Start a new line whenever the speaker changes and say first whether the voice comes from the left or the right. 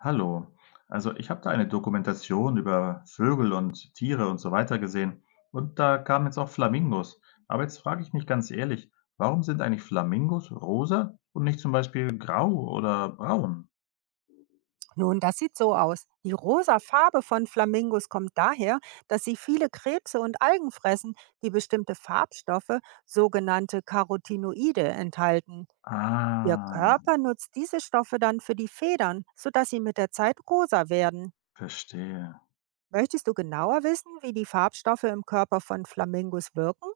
left: Hallo. Also ich habe da eine Dokumentation über Vögel und Tiere und so weiter gesehen. Und da kamen jetzt auch Flamingos. Aber jetzt frage ich mich ganz ehrlich, warum sind eigentlich Flamingos rosa und nicht zum Beispiel grau oder braun?
right: Nun, das sieht so aus. Die rosa Farbe von Flamingos kommt daher, dass sie viele Krebse und Algen fressen, die bestimmte Farbstoffe, sogenannte Carotinoide, enthalten. Ihr
left: Ah,
right: Körper nutzt diese Stoffe dann für die Federn, sodass sie mit der Zeit rosa werden.
left: verstehe.
right: Möchtest du genauer wissen, wie die Farbstoffe im Körper von Flamingos wirken?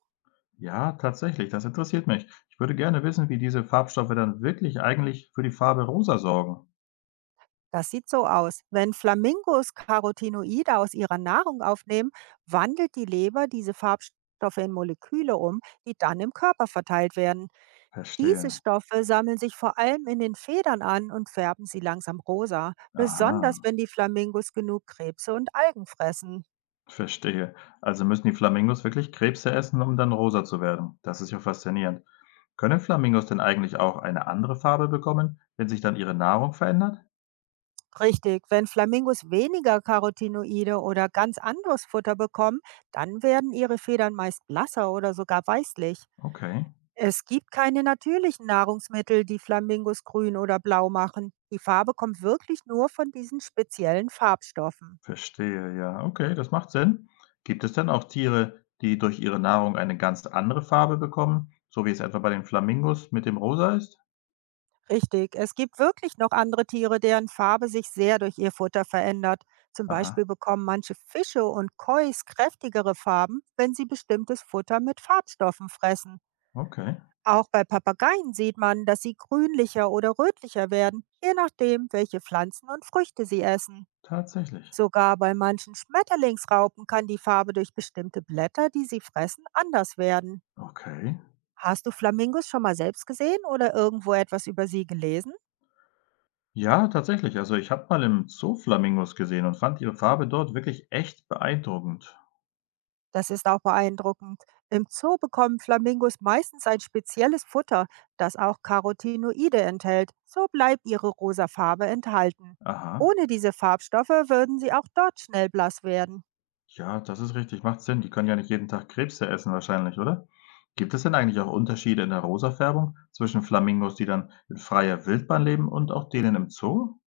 left: Ja, tatsächlich, das interessiert mich. Ich würde gerne wissen, wie diese Farbstoffe dann wirklich eigentlich für die Farbe rosa sorgen.
right: Das sieht so aus. Wenn Flamingos Carotinoide aus ihrer Nahrung aufnehmen, wandelt die Leber diese Farbstoffe in Moleküle um, die dann im Körper verteilt werden. Diese
left: Verstehe.
right: Stoffe sammeln sich vor allem in den Federn an und färben sie langsam rosa, besonders
left: Aha,
right: wenn die Flamingos genug Krebse und Algen fressen.
left: verstehe. Also müssen die Flamingos wirklich Krebse essen, um dann rosa zu werden. Das ist ja faszinierend. Können Flamingos denn eigentlich auch eine andere Farbe bekommen, wenn sich dann ihre Nahrung verändert?
right: Richtig, wenn Flamingos weniger Carotinoide oder ganz anderes Futter bekommen, dann werden ihre Federn meist blasser oder sogar weißlich.
left: Okay,
right: Es gibt keine natürlichen Nahrungsmittel, die Flamingos grün oder blau machen. Die Farbe kommt wirklich nur von diesen speziellen Farbstoffen.
left: verstehe, ja. Okay, das macht Sinn. Gibt es denn auch Tiere, die durch ihre Nahrung eine ganz andere Farbe bekommen, so wie es etwa bei den Flamingos mit dem Rosa ist?
right: Richtig, es gibt wirklich noch andere Tiere, deren Farbe sich sehr durch ihr Futter verändert. Zum
left: Aha,
right: Beispiel bekommen manche Fische und Kois kräftigere Farben, wenn sie bestimmtes Futter mit Farbstoffen fressen.
left: okay,
right: Auch bei Papageien sieht man, dass sie grünlicher oder rötlicher werden, je nachdem, welche Pflanzen und Früchte sie essen.
left: tatsächlich.
right: Sogar bei manchen Schmetterlingsraupen kann die Farbe durch bestimmte Blätter, die sie fressen, anders werden.
left: Okay.
right: Hast du Flamingos schon mal selbst gesehen oder irgendwo etwas über sie gelesen?
left: Ja, tatsächlich. Also ich habe mal im Zoo Flamingos gesehen und fand ihre Farbe dort wirklich echt beeindruckend.
right: Das ist auch beeindruckend. Im Zoo bekommen Flamingos meistens ein spezielles Futter, das auch Carotinoide enthält. So bleibt ihre rosa Farbe enthalten.
left: Aha.
right: Ohne diese Farbstoffe würden sie auch dort schnell blass werden.
left: Ja, das ist richtig, macht Sinn. Die können ja nicht jeden Tag Krebse essen wahrscheinlich, oder? Gibt es denn eigentlich auch Unterschiede in der Rosafärbung zwischen Flamingos, die dann in freier Wildbahn leben und auch denen im Zoo?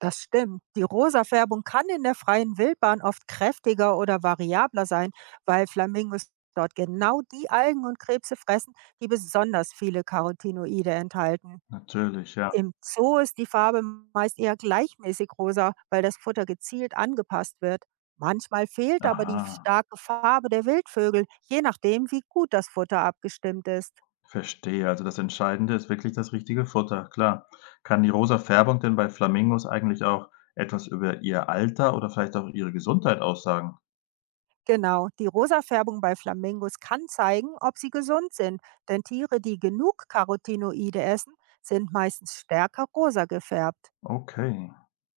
right: Das stimmt. Die Rosafärbung kann in der freien Wildbahn oft kräftiger oder variabler sein, weil Flamingos dort genau die Algen und Krebse fressen, die besonders viele Carotinoide enthalten.
left: Natürlich, ja.
right: Im Zoo ist die Farbe meist eher gleichmäßig rosa, weil das Futter gezielt angepasst wird. Manchmal fehlt aber die
left: Aha,
right: starke Farbe der Wildvögel, je nachdem, wie gut das Futter abgestimmt ist.
left: verstehe. Also das Entscheidende ist wirklich das richtige Futter, klar. Kann die rosa Färbung denn bei Flamingos eigentlich auch etwas über ihr Alter oder vielleicht auch ihre Gesundheit aussagen?
right: Genau, die Rosafärbung bei Flamingos kann zeigen, ob sie gesund sind, denn Tiere, die genug Carotinoide essen, sind meistens stärker rosa gefärbt.
left: Okay,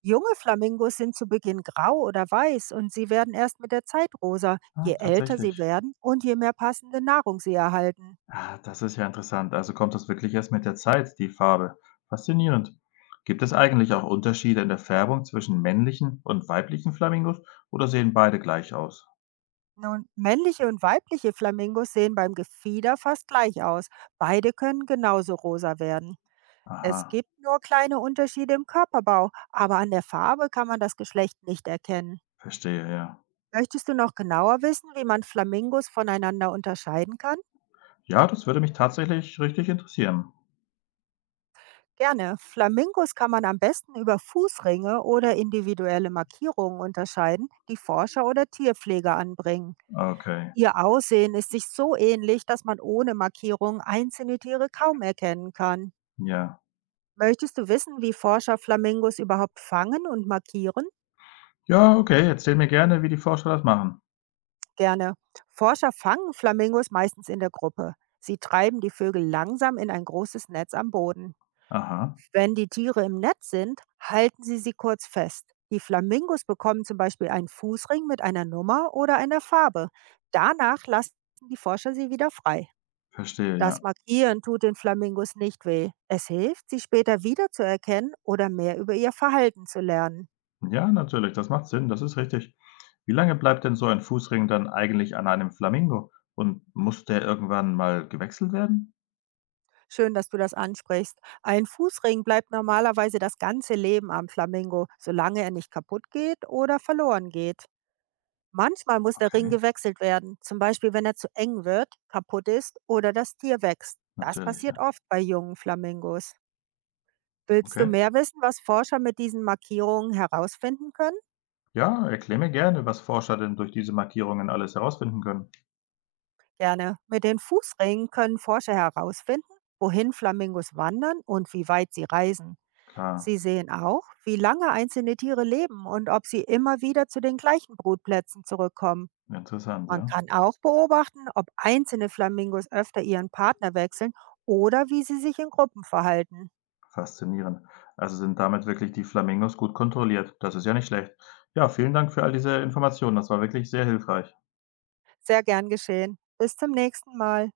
right: Junge Flamingos sind zu Beginn grau oder weiß und sie werden erst mit der Zeit rosa,
left: ah,
right: je älter sie
left: tatsächlich.
right: werden und je mehr passende Nahrung sie erhalten.
left: Ah, das ist ja interessant. Also kommt das wirklich erst mit der Zeit, die Farbe. Faszinierend. Gibt es eigentlich auch Unterschiede in der Färbung zwischen männlichen und weiblichen Flamingos oder sehen beide gleich aus?
right: Nun, männliche und weibliche Flamingos sehen beim Gefieder fast gleich aus. Beide können genauso rosa werden.
left: Aha,
right: Es gibt nur kleine Unterschiede im Körperbau, aber an der Farbe kann man das Geschlecht nicht erkennen.
left: verstehe, ja.
right: Möchtest du noch genauer wissen, wie man Flamingos voneinander unterscheiden kann?
left: Ja, das würde mich tatsächlich richtig interessieren.
right: Gerne. Flamingos kann man am besten über Fußringe oder individuelle Markierungen unterscheiden, die Forscher oder Tierpfleger anbringen.
left: Okay,
right: Ihr Aussehen ist sich so ähnlich, dass man ohne Markierung einzelne Tiere kaum erkennen kann.
left: ja.
right: Möchtest du wissen, wie Forscher Flamingos überhaupt fangen und markieren?
left: Ja, okay, erzähl mir gerne, wie die Forscher das machen.
right: Gerne. Forscher fangen Flamingos meistens in der Gruppe. Sie treiben die Vögel langsam in ein großes Netz am Boden.
left: Aha,
right: Wenn die Tiere im Netz sind, halten sie sie kurz fest. Die Flamingos bekommen zum Beispiel einen Fußring mit einer Nummer oder einer Farbe. Danach lassen die Forscher sie wieder frei.
left: verstehe,
right: Das
left: ja.
right: Markieren tut den Flamingos nicht weh. Es hilft, sie später wiederzuerkennen oder mehr über ihr Verhalten zu lernen.
left: Ja, natürlich, das macht Sinn, das ist richtig. Wie lange bleibt denn so ein Fußring dann eigentlich an einem Flamingo? Und muss der irgendwann mal gewechselt werden?
right: Schön, dass du das ansprichst. Ein Fußring bleibt normalerweise das ganze Leben am Flamingo, solange er nicht kaputt geht oder verloren geht. Manchmal muss der Ring
left: Okay.
right: gewechselt werden, zum Beispiel wenn er zu eng wird, kaputt ist oder das Tier wächst. Das
left: Natürlich, ja.
right: passiert oft bei jungen Flamingos. Willst du
left: Okay.
right: mehr wissen, was Forscher mit diesen Markierungen herausfinden können?
left: Ja, erkläre mir gerne, was Forscher denn durch diese Markierungen alles herausfinden können.
right: Gerne. Mit den Fußringen können Forscher herausfinden, wohin Flamingos wandern und wie weit sie reisen.
left: Klar,
right: Sie sehen auch, wie lange einzelne Tiere leben und ob sie immer wieder zu den gleichen Brutplätzen zurückkommen.
left: interessant,
right: Man
left: ja.
right: kann auch beobachten, ob einzelne Flamingos öfter ihren Partner wechseln oder wie sie sich in Gruppen verhalten.
left: Faszinierend. Also sind damit wirklich die Flamingos gut kontrolliert. Das ist ja nicht schlecht. Ja, vielen Dank für all diese Informationen. Das war wirklich sehr hilfreich.
right: Sehr gern geschehen. Bis zum nächsten Mal.